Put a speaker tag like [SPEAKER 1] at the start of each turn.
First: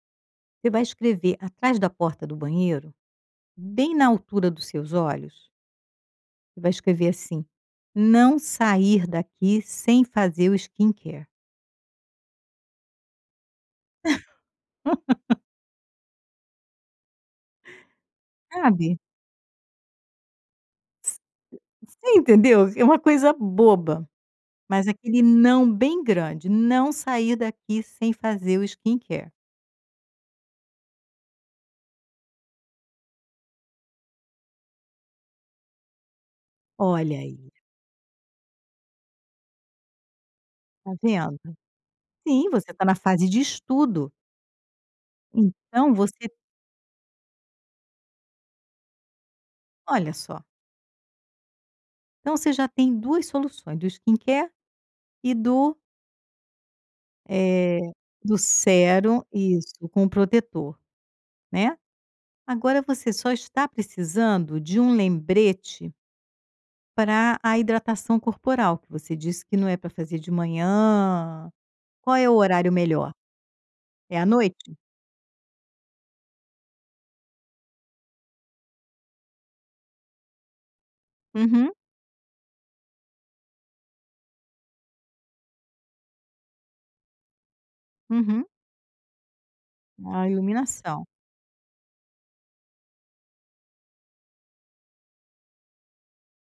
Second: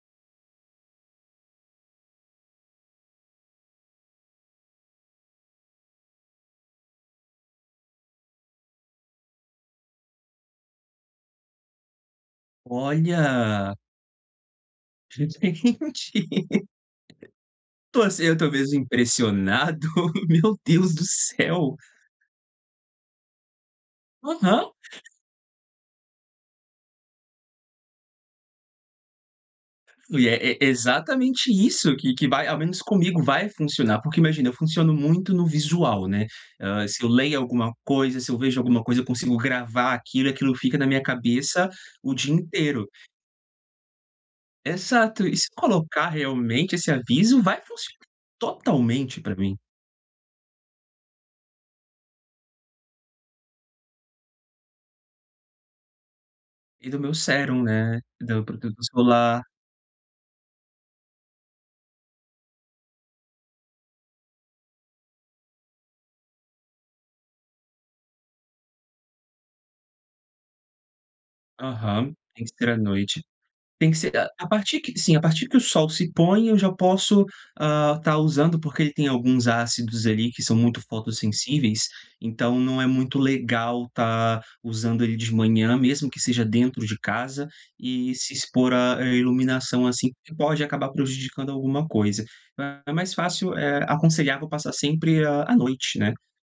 [SPEAKER 1] Você vai escrever atrás da porta do banheiro, bem na altura dos seus olhos você vai escrever assim: "Não sair daqui sem fazer o skincare".
[SPEAKER 2] Olha! Gente, entendi. Tô assim eu tô mesmo
[SPEAKER 1] Sabe?
[SPEAKER 2] impressionado! Meu Deus do
[SPEAKER 1] Você
[SPEAKER 2] céu!
[SPEAKER 1] entendeu? É uma coisa boba,
[SPEAKER 2] Aham!
[SPEAKER 1] mas aquele não bem grande: "Não sair daqui sem fazer o skincare".
[SPEAKER 2] Ui, é é exatamente isso que que vai ao menos comigo, vai funcionar. Porque, imagina, eu funciono muito no visual, né, hã, se eu
[SPEAKER 1] Olha
[SPEAKER 2] leio
[SPEAKER 1] aí!
[SPEAKER 2] alguma coisa, se eu vejo alguma coisa, eu consigo gravar aquilo e aquilo fica na
[SPEAKER 1] Tá
[SPEAKER 2] minha
[SPEAKER 1] vendo?
[SPEAKER 2] cabeça o dia
[SPEAKER 1] Sim, você tá
[SPEAKER 2] inteiro.
[SPEAKER 1] na fase de estudo.
[SPEAKER 2] Exato, e se
[SPEAKER 1] Então
[SPEAKER 2] colocar
[SPEAKER 1] você
[SPEAKER 2] realmente esse aviso, vai funcionar totalmente pra mim.
[SPEAKER 1] Olha, só. Então, você já tem 2 soluções, do skincare e do
[SPEAKER 2] E do meu sérum,
[SPEAKER 1] eh,
[SPEAKER 2] né,
[SPEAKER 1] do
[SPEAKER 2] do protetor
[SPEAKER 1] sérum.
[SPEAKER 2] solar.
[SPEAKER 1] Isso, com o protetor, né? Agora você só está precisando de um lembrete pra a hidratação corporal que você disse que não é pra fazer de manhã.
[SPEAKER 2] Aham,
[SPEAKER 1] Qual é o
[SPEAKER 2] tem que ser
[SPEAKER 1] horário
[SPEAKER 2] à
[SPEAKER 1] melhor?
[SPEAKER 2] noite. Tem que ser
[SPEAKER 1] É à
[SPEAKER 2] a a
[SPEAKER 1] noite?
[SPEAKER 2] partir que sim. A partir que o sol se põe eu já posso, ah, estar usando, porque ele tem alguns ácidos, ali, que são muito
[SPEAKER 1] Uhum.
[SPEAKER 2] fotossensíveis, então, não é muito legal estar usando ele de manhã, mesmo que seja dentro de casa, e se
[SPEAKER 1] Uhum.
[SPEAKER 2] expor à à iluminação assim,
[SPEAKER 1] A
[SPEAKER 2] que pode acabar
[SPEAKER 1] iluminação.
[SPEAKER 2] prejudicando alguma coisa, é é mais fácil, eh, aconselhar pra passar sempre à à noite, né?